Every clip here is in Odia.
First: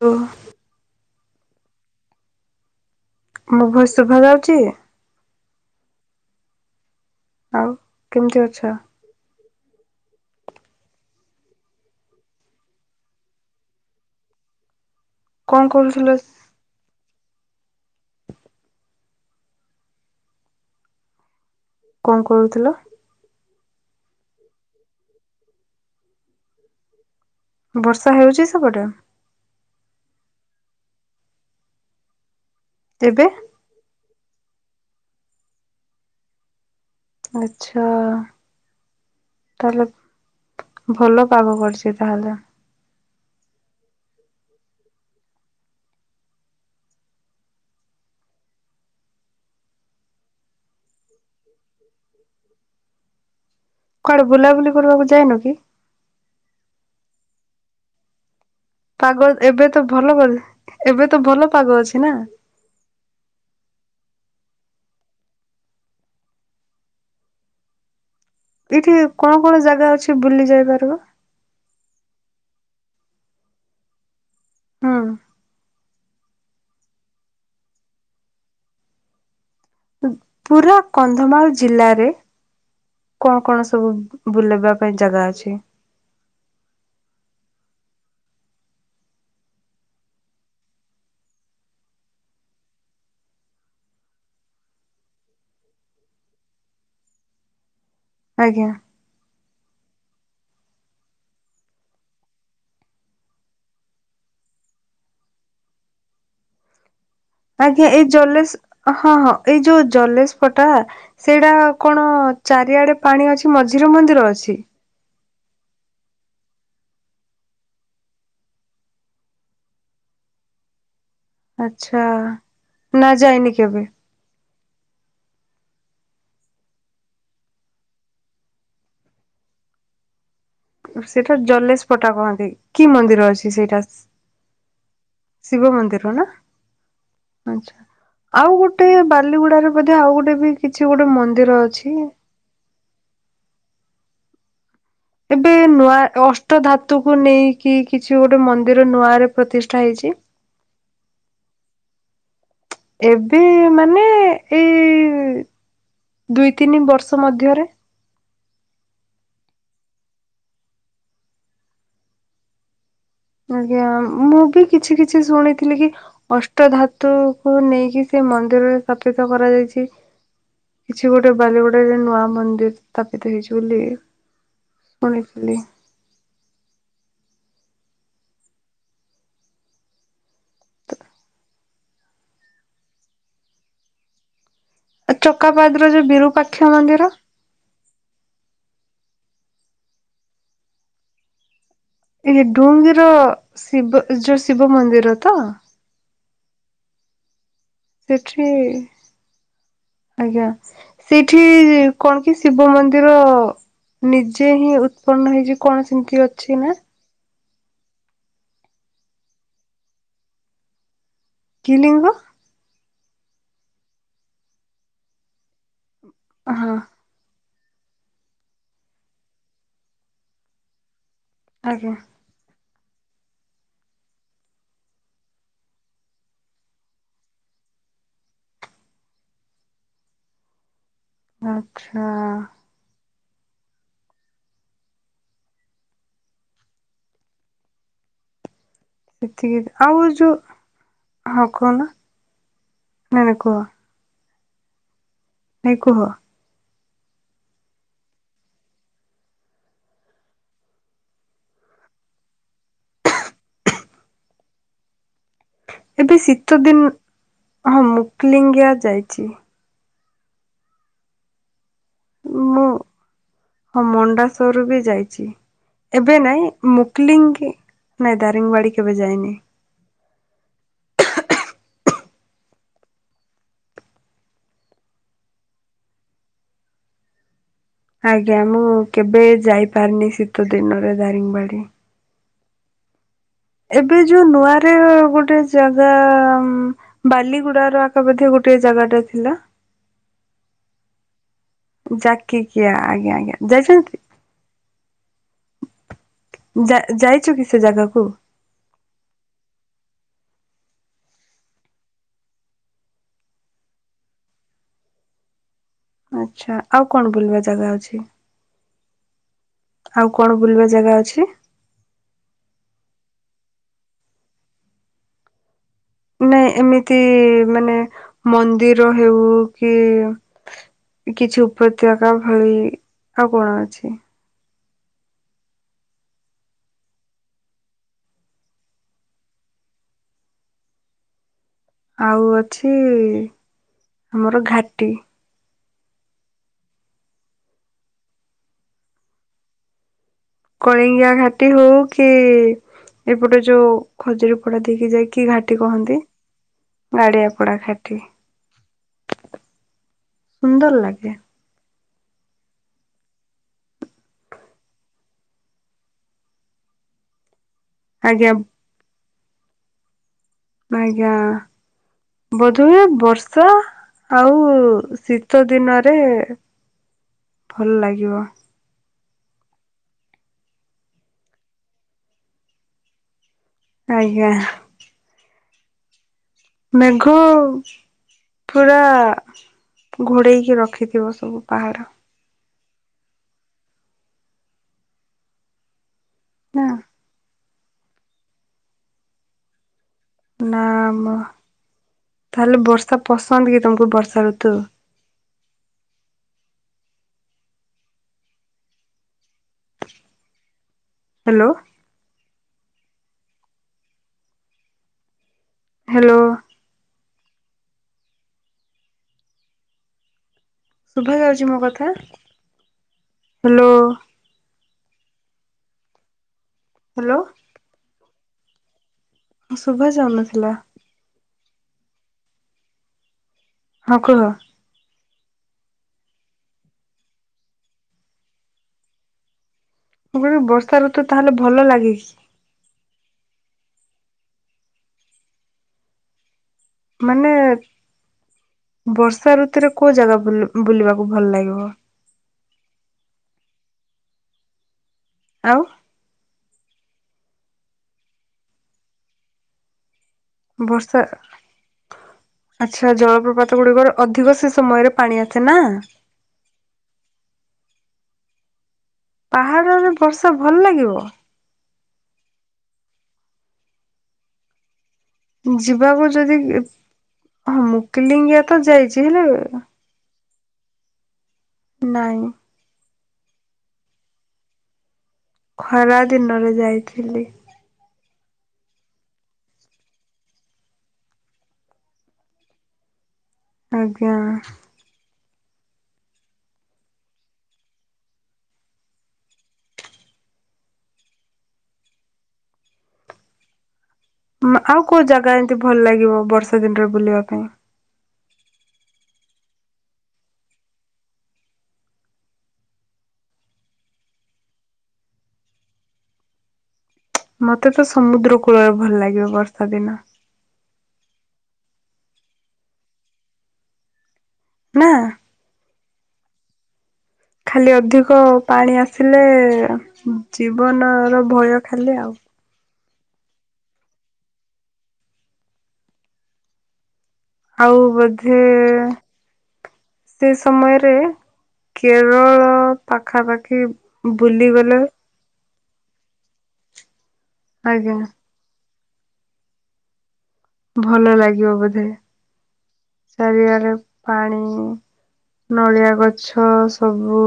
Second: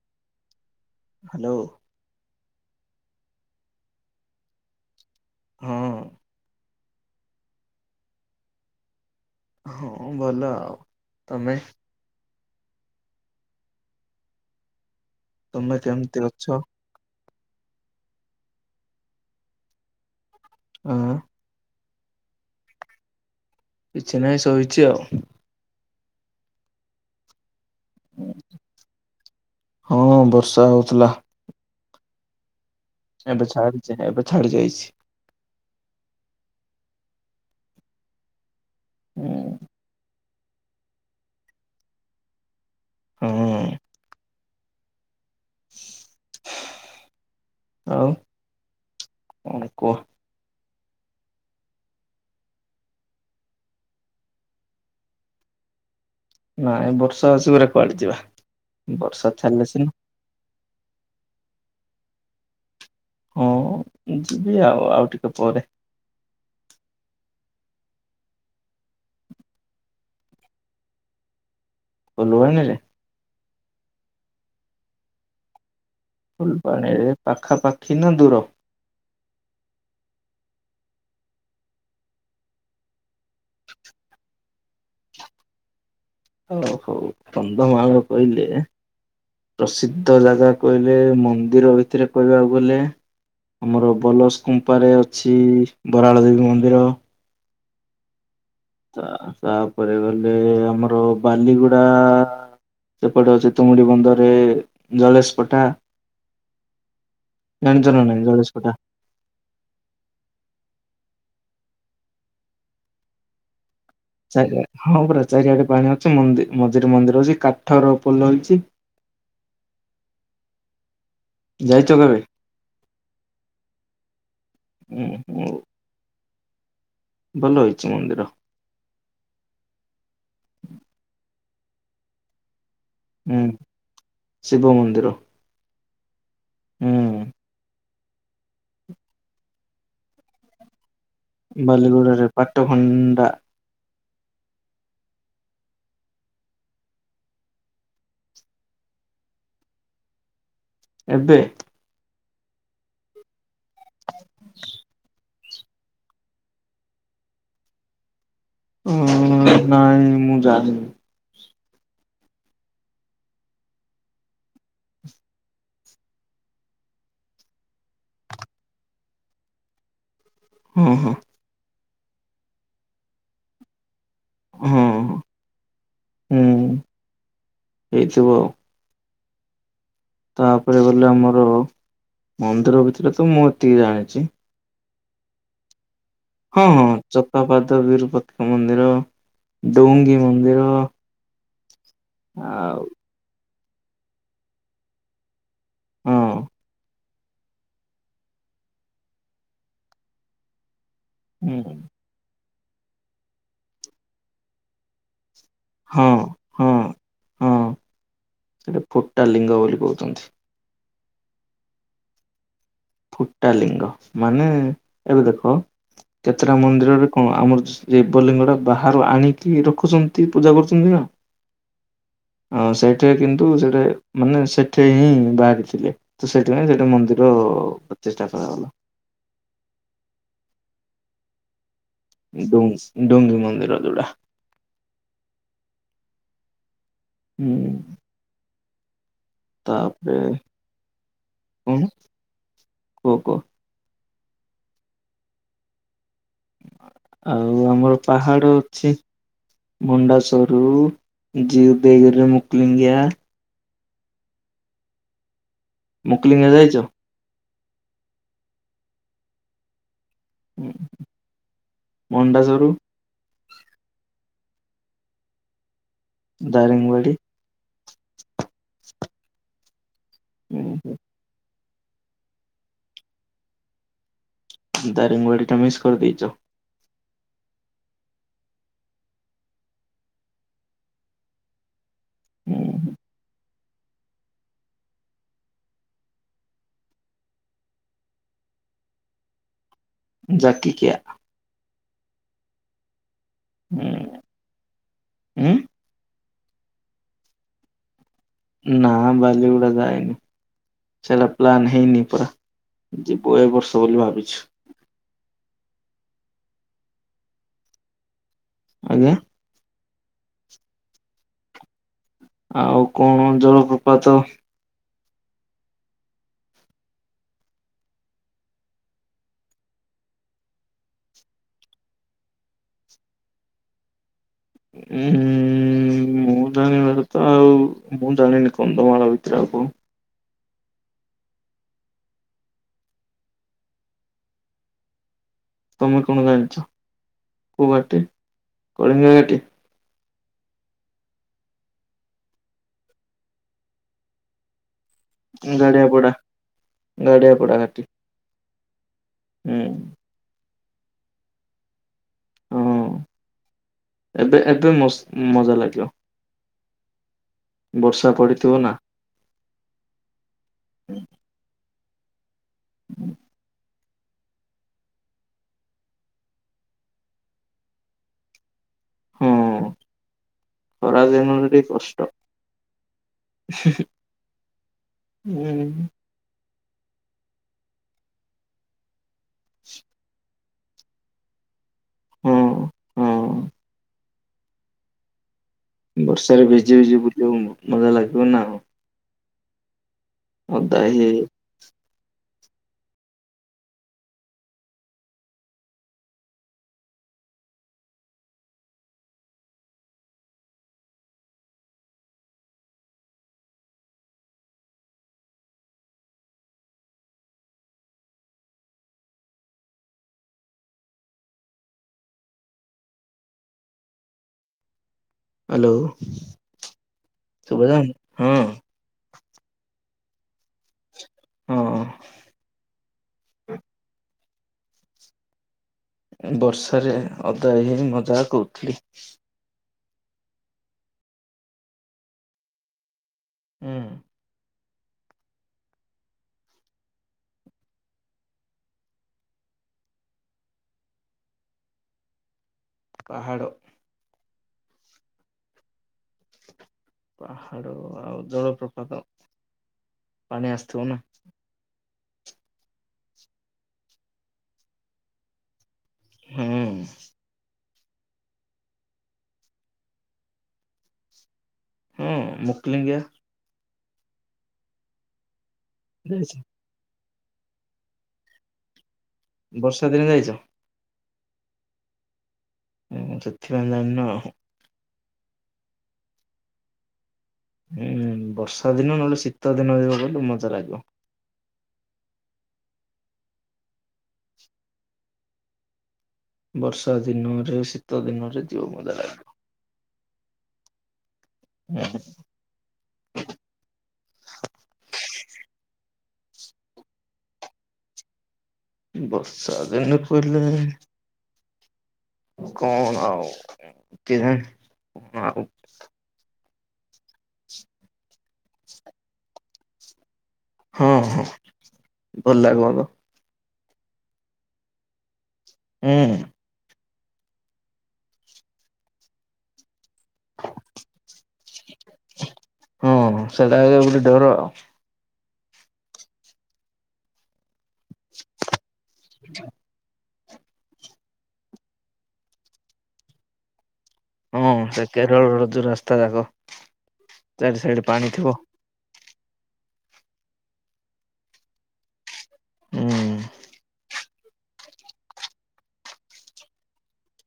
ଓ- ହାଲୋ ମୋ ଭଏସ ଶୁଭା ଯାଉଛି? ହୁଁ ଆଉ କେମିତି ଅଛ? ହଁ ଭଲ ଆଉ, ତମେ? କଣ ତମେ କରୁଥିଲ? କେମତି ଅଛ? ଉଁ କଣ କରୁଥିଲ? କିଛିନାଇ ଶୋଇଚି ଆଉ ବର୍ଷା ହେଉଛି ସେପଟେ? ହଁ ବର୍ଷା ହେଉଥିଲା। ଏବେ ଛାଡ଼ିଛି, ଏବେ ଛାଡ଼ି ଯାଇଛି ଆଛା, ହୁଁ ତାହଲେ ଭଲ ପାଗ କରୁଛି ତାହେଲେ ଉଁ ହୁ ଆଉ କଣ କୁହ କୁଆଡେ ବୁଲାବୁଲି କରିବାକୁ ଯାଏନୁ କି ନାଇଁ ବର୍ଷା ଆସିବରେ କୁଆଡେ ଯିବା ବର୍ଷା ପାଗ ଛାଡିଲେ ଏବେ ତ ସିନା ଭଲ ଏବେ ତ ଭଲ ପାଗ ଅଛି ନା ହଁ ଯିବି ଆଉ ଆଉ ଟିକେ ପରେ ଏଇଠି କଣ କଣ ଜାଗା ଅଛି ବୁଲି ଯାଇ ପାରିବ ଫୁଲବାଣୀ ରେ ହଁ ଫୁଲ ପାଣିରେ ପାଖାପାଖି ନା ଦୂର ପୁରା କନ୍ଧମାଳ ଜିଲ୍ଲାରେ କଣ କଣ ସବୁ ବୁଲବା ପାଇଁ ଜାଗା ଅଛି ହଉ ହଉ କନ୍ଧମାଳ କହିଲେ ପ୍ରସିଦ୍ଧ ଜାଗା କହିଲେ ମନ୍ଦିର ଭିତରେ କହିବାକୁ ଗଲେ ଆମର ବଲସ୍ କୁମ୍ପାରେ ଅଛି ବରାଳ ଦେବୀ ମନ୍ଦିର ଆଜ୍ଞା ତାପରେ ଗଲେ ଆମର ବାଲିଗୁଡା ସେପଟେ ହଉଛି ତୁମୁଡି ବନ୍ଦରରେ ଜଳେଶ ପଠା ଆଜ୍ଞା ଏଇ ଜଲେଶ ହଁ ହଁ ଏଇ ଯୋଉ ଜଲେଶ ପଟା ସେଇଟା କଣ ଚାରିଆଡେ ପାଣି ଅଛି ମଝିରେ ମଝିରେ ଚାରିଆ ହଁ ପୁରା ଚାରିଆଡେ ପାଣି ଅଛି ମି ମନ୍ଦିରେ ମନ୍ଦିର ଅଛି କାଠର ପୋଲ ଅଛି ଯାଇଛ ଆଛା କେବେ? ନା ଯାଇନି କେବେ ହୁଁ ହୁ ଭଲ ହେଇଛି ମନ୍ଦିର ସେଇଟା ଜଲେଶପଟା କହନ୍ତି କି ମନ୍ଦିର ହୁଁ ଅଛି ସେଇଟା ଶିବ ମନ୍ଦିର ଶିବ ମନ୍ଦିର ନା ହୁଁ। ଆଛା- ଆଉ ଗୋଟେ ବାଲିଗୁଡାାରେ ବେ ଆଉ ଗୋଟେ ବି କିଛି ଗୋଟେ ମନ୍ଦିର ଅଛି। ବାଲିଗୁଡରେ ପାଟଖଣ୍ଡା ଏବେ ନୂଆ ଅଷ୍ଟ ଧାତୁକୁ ନେଇକି କିଛି ଗୋଟେ ମନ୍ଦିର ନୂଆ ରେ ପ୍ରତିଷ୍ଠା ହେଇଛି ଏବେ ଏବେ ମାନେ ଏଇ ଦୁଇ ତିନି ବର୍ଷ ମଧ୍ୟରେ ହ ନାଇଁ ମୁଁ ଜାଣିନି ଆଜ୍ଞା ମୁଁ ବି କିଛି କିଛି ଶୁଣିଥିଲି କି ଅଷ୍ଟ ଧାତୁ କ ନେଇକି ସେ ମନ୍ଦିରରେ ସ୍ଥାପିତ କରାଯାଇଛି ହଁ କିଛି ହଁ ଗୋଟେ ବାଲିଗୁଡାରେ ନୂଆ ମନ୍ଦିର ସ୍ଥାପିତ ହେଇଛି ବୋଲି ହଁ ଶଣିଥିଲି ହଁ ଏଇଚ ବାଉ ତାପରେ ଗଲେ ଆମର ମନ୍ଦିର ଭିତରେ ତ ମୁଁ ଏତିକି ଜାଣିଛି ଚକାପଦର ଯୋଉ ବିରୁପ ହଁ ହଁ ଚତାପାଦ ବିରୁପତି ମନ୍ଦିର ଡଉଙ୍ଗି ମନ୍ଦିର ଏଇ ଆଉ ଡୁଙ୍ଗୀର ଶିବ ଯୋଉ ଶିବ ମନ୍ଦିର ତ ହଁ ସେଠି ଆଜ୍ଞା ସେଠି ହୁଁୁ କଣ କି ଶିବ ମନ୍ଦିର ନିଜେ ହିଁ ଉତ୍ପନ୍ନ ହେଇଛି କଣ ହଁ ସେମିତି ଅଛି ହଁ ନା ହଁ ସେଟା ଫୋଟା ଲିଙ୍ଗ ବୋଲି କହୁଛନ୍ତି କି ଲିଙ୍ଗ ଫୁଟାଲିିଙ୍ଗ ମାନେ ଏବେ ଦେଖ କେତେଟ ହଁ ମନ୍ଦିରରେ କଣ ଆମର ଦେବଲିଙ୍ଗଟା ବାହାରୁ ଆଣିକି ରଖୁଛନ୍ତି ପୂଜା କରୁଛନ୍ତି ନା ଆଜ୍ଞା ଆଉ ସେଇଠି କିନ୍ତୁ ସେଠା ମାନେ ସେଠି ହିଁ ବାହାରିଥିଲେ ତ ସେଇଥିପାଇଁ ସେଟା ମନ୍ଦିର ପଚିଷ୍ଟା କରାଗଲା। ଆଛା। ଡ ଡୁଙ୍ଗୀ ମନ୍ଦିର ଯୋଉଟା, ହୁଁ। ଏତିକି ଆଉ ତାପରେ ଯୋଉ ହଁ କହୁନ କଣ ନାଇ ନାଇ କୁହ। ନାଇଁ କୁହ ଆଉ ଆମର ପାହାଡ଼ ଅଛି। ମୁଣ୍ଡାସୋରୁ ଜଉଦେଗିରି ମୁକୁଲିଙ୍ଗିଆ, ଏବେ ମୁକ୍ଲିଙ୍ଗିଆ ଶୀତ ଯାଇଛ? ଦିନ ହଁ ମୁକ୍ଲିଙ୍ଗିଆ ଯାଇଛି। ହୁଁଁ। ମୁଁ ହଁ ମଣ୍ଡାସରରୁୁ ବି ଯାଇଛି। ଏବେ ନାଇଁ ଦାରିଙ୍ଗବାଡି ମୁକଲିଙ୍ଗ ନାଇଁ ଦାରିଙ୍ଗବାଡି କେବେ ଯାଇନି। ହୁଁ ହୁଁ। ଦାରିଙ୍ଗବାଡ଼ି ଟା ମିସ୍ କରିଦେଇଛ। ଆଜ୍ଞା ମୁଁ କେବେ ଯାଇପାରିନି ଶୀତ ଦିନରେ ଦାରିଙ୍ଗବାଡ଼ି, ହୁଁଁ। ଏବେ ଯୋଉ ନୂଆରେ ଗୋଟେ ଜାଗା ବାଲିଗୁଡାର ଆଖପାଧି ଗୋଟେ ଜାଗା ଟା ଥିଲା। ଜାକିିକିଆ ଜାକିକିଆ ଆଜ୍ଞା ଆଜ୍ଞା ଯାଇଛନ୍ତି? ଉଁ ଯାଇ ଯାଇଛୁ କି ସେ ଜାଗାକୁ? ନା ବାଲି ଗଡା ଯାଇନି। ସେଇଟା ପ୍ଲାନ୍ ହେଇନି ପୁରା ଯିବୁ ଏ ବର୍ଷ ବୋଲି ଭାବିଛୁ। ଆଛା ଆଉ କଣ ବୁଲିବା ଜାଗା ଅଛି? ଆଜ୍ଞା। ଆଉ କଣ ବୁଲିବା ଜାଗା ଅଛି? ଆଉ କଣ ଜଳପ୍ରପାତ ନାଇଁ ଏମିତି ମାନେ ମନ୍ଦିର ହଉ କି କିଛି ଉପତ୍ୟକା ଭଳି ଆଉ କଣ ଅଛି? [inaudible] ମୁଁ ଜାଣି ତ ଆଉ ମୁଁ ଜାଣିନି କନ୍ଧମାଳ ଭିତରେ ଆଉ କଣ, ଆଉ ଅଛି ଆମର ଘାଟି। ତମେ କଣ ଜାଣିଛ କୋଉ ଘାଟି କଳିଙ୍ଗ ଘାଟି? କଳିଙ୍ଗିଆ ଘାଟି ହଉ କି ଏପଟ ଯୋଉ ଖଜୁରୀ ପଡା ଦେଇକି ଯାଇକ କି ଘାଟି ଗାଡିଆ କୁହନ୍ତି? ପଡା ଗାଡିଆ ପଡା ଖାଟି। ହୁଁ। ସୁନ୍ଦର ଲାଗେ। ହଁ ଏବେ ଏବେ ମ ମଜା ଲାଗିବ। ବର୍ଷା ଆଜ୍ଞା ପଡିଥିବ ନା। ଆଜ୍ଞା ବୋଧେ ହୁଏ ବର୍ଷା ଆଉ ଶୀତ ଦିନରେ ଭଲ ଲାଗିବ। ହଁ ଖରା ଦିନରେ ଟିକେ କଷ୍ଟ। ଆଜ୍ଞା। ହୁଁ। ମେଘ ପୁରା ଘୋଡ଼େଇକି ରଖିଥିବ ସବୁ ପାହାଡ଼ ହଁ ହଁ। ବର୍ଷାରେ ନା ଭିଜି ଭିଜି ବୁଲିବାକୁ ମଜା ଲାଗିବ ନା ଆଉ, ନା ଓଦା ହେଇ ମ ହେଇ ତାହେଲେ ବର୍ଷା ପସନ୍ଦ କି ତମକୁ ବର୍ଷା ଋତୁ ହ୍ୟାଲୋ। ହ୍ୟାଲୋ। ଶୁଭା ଯାଉଛି ମୋ କଥା? ହ୍ୟାଲୋ। ହ୍ୟାଲୋ। ହ୍ୟାଲୋ। ଶୁଭା ଯାଉନି? ହଁ। ଶୁଭା ଯାଉନଥିଲା। ହଁ। ହଁ କୁହ। ବର୍ଷାରେ ଓଦା ହେଇ ହେଇ ମଜା କରୁଥିଲି। ଆପଣଙ୍କୁ ବର୍ଷାଋତୁ ତାହେଲେ ଭଲ ଲାଗେ କି? ହୁଁ। ମାନେ, ବର୍ଷାଋତୁରେ କୋଉ ଜାଗା ବୁଲୁ ବୁଲିବାକୁ ଭଲ ଲାଗିବ? ପାହାଡ଼। ଆଉ ପାହାଡ ଆଉ ଜଳପ୍ରପାତ। ପାଣି ଆସିଥିବ ନା ବର୍ଷା ଆଚ୍ଛା, ଜଳପ୍ରପାତ ଗୁଡିକରେ ଅଧିକ ସେ ସମୟରେ ପାଣି ଆସେ ନା? ହୁଁ। ପାହାଡରେ ବର୍ଷା ଭଲ ଲାଗିବ? ହୁଁ ମୁକଲିଙ୍ଗିଆ। ଯିବାକୁ ଯଦି ଯାଇଛ ହଁ ମୁକିଲିଙ୍ଗିଆ ତ ଯାଇଛି, ହେଲେ ବର୍ଷାଦିନେ ଯାଇଛ? ନାଇଁ। ଉମ୍ ସେଥିପାଇଁ ଜାଣିନ ଆଉ। ଖରାଦିନରେ ଯାଇଥିଲି। ହୁଁ ଉଁ, ବର୍ଷାଦିନ ନହେଲେ ଶୀତଦିନରେ ଯିବ ବୋଲି ମଜା ଲାଗିବ। ଆଜ୍ଞା। ବର୍ଷାଦିନରେ, ଶୀତଦିନରେ ଯିବ ମଜା ଲାଗେ। ହୁଁ। ମା ଆଉ କୋଉ ଜାଗା ଏନ୍ତି ଭଲ ଲାଗିବ, ବର୍ଷାଦିନରେ ବୁଲିବା ପାଇଁ? ବର୍ଷାଦିନେ କହିଲେ କଣ ଆଉ କେଜାଣି? କଣ ଆଉ ମତେ ତ ସମୁଦ୍ରକୂଳରେ ଭଲ ଲାଗିବ, ବର୍ଷାଦିନ। ହଁ ହଁ। ଭଲ ଲାଗିବ ତ। ନାଁ? ହୁଁ ହୁଁ। ଖାଲି ଅଧିକ ପାଣି ଆସିଲେ, ଜୀବନର ଭୟ ଖାଲି ଆଉ। ହଁ ସେଇଟା ଆଗା ବି ଗୋଟେ ଡର ଆଉ। ଆଉ ବୋଧେ ସେ ସମୟରେ କେରଳ ପାଖାପାଖି ବୁଲିଗଲେ କେଳରର ଯୋଉ ରାସ୍ତା ଯାକ, ଚାରି ସାଇଡ ଆଜ୍ଞା ପାଣି ଥିବ ଭଲ ଲାଗିବ ବୋଧେ, ହୁଁ ଚାରିଆଡେ ପାଣି, ନଳିଆ ଗଛ ସବୁ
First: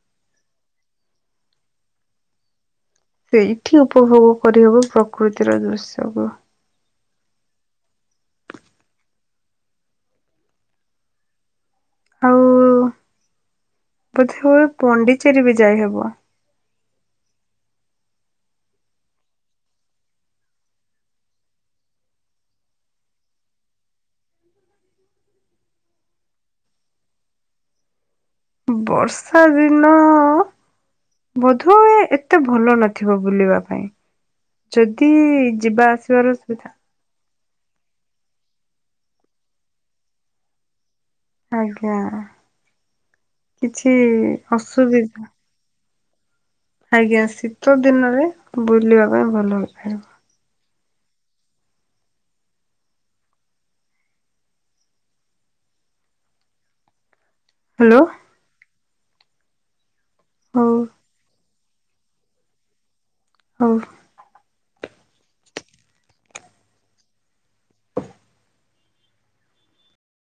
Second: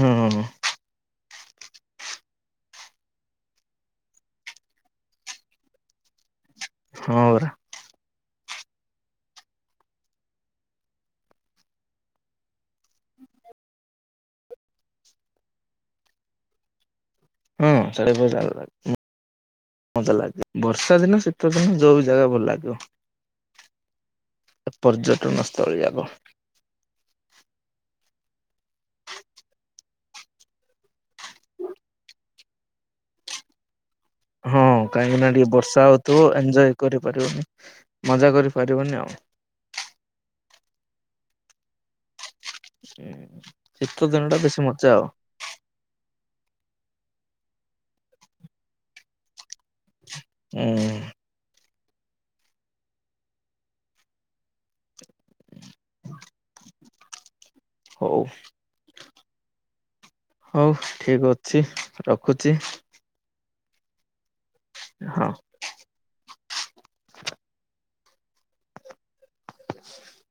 ହଁ। ସେଇଠି ଉପଭୋଗ କରିହବ ପ୍ରକୃତିର ଦୃଶ୍ୟକୁ। ହଁ ପରା। ଆଉ ବୋଧେ ହୁଏ ପଣ୍ଡିଚେରୀ ବି ଯାଇହବ। ହୁଁ ସାଡେ [unintelligible] ମଜା ଲାଗେ। ବର୍ଷାଦିନ, ଶୀତଦିନ ଯୋଉ ଜାଗା ଭଲ ଲାଗିବ। ଆ ପର୍ଯ୍ୟଟନ ସ୍ଥଳୀ ଆଗ। ବର୍ଷା ଦିନ ବୋଧୁହୁଏ ଏତେ ଭଲ ନଥିବ ବୁଲିବା ପାଇଁ। ହଁ ଯଦି କାହିଁକି ନା ଟିକେ ବର୍ଷା ଯିବା ହଉଥିବ ଆସିବାର ଏଞ୍ଜୟ ସୁବିଧା କରିପାରିବନି ମଜା କରିପାରିବନି ଆଉ। ଆଜ୍ଞା କିଛି ଶୀତ ଦିନ ଟା ବେଶୀ ମଜା ଆଉ। ଅସୁବିଧା ଆଜ୍ଞା ଶୀତ ଦିନରେ ବୁଲିବା ପାଇଁ ଭଲ ଉପାୟ। ଉଁ [inaudible] ହ୍ୟାଲୋ ହୋଉ। ହଉ ହୋଉ ଠିକ୍ ଅଛି ରଖୁଚି। ହୋଉ। ହଁ। [inaudible]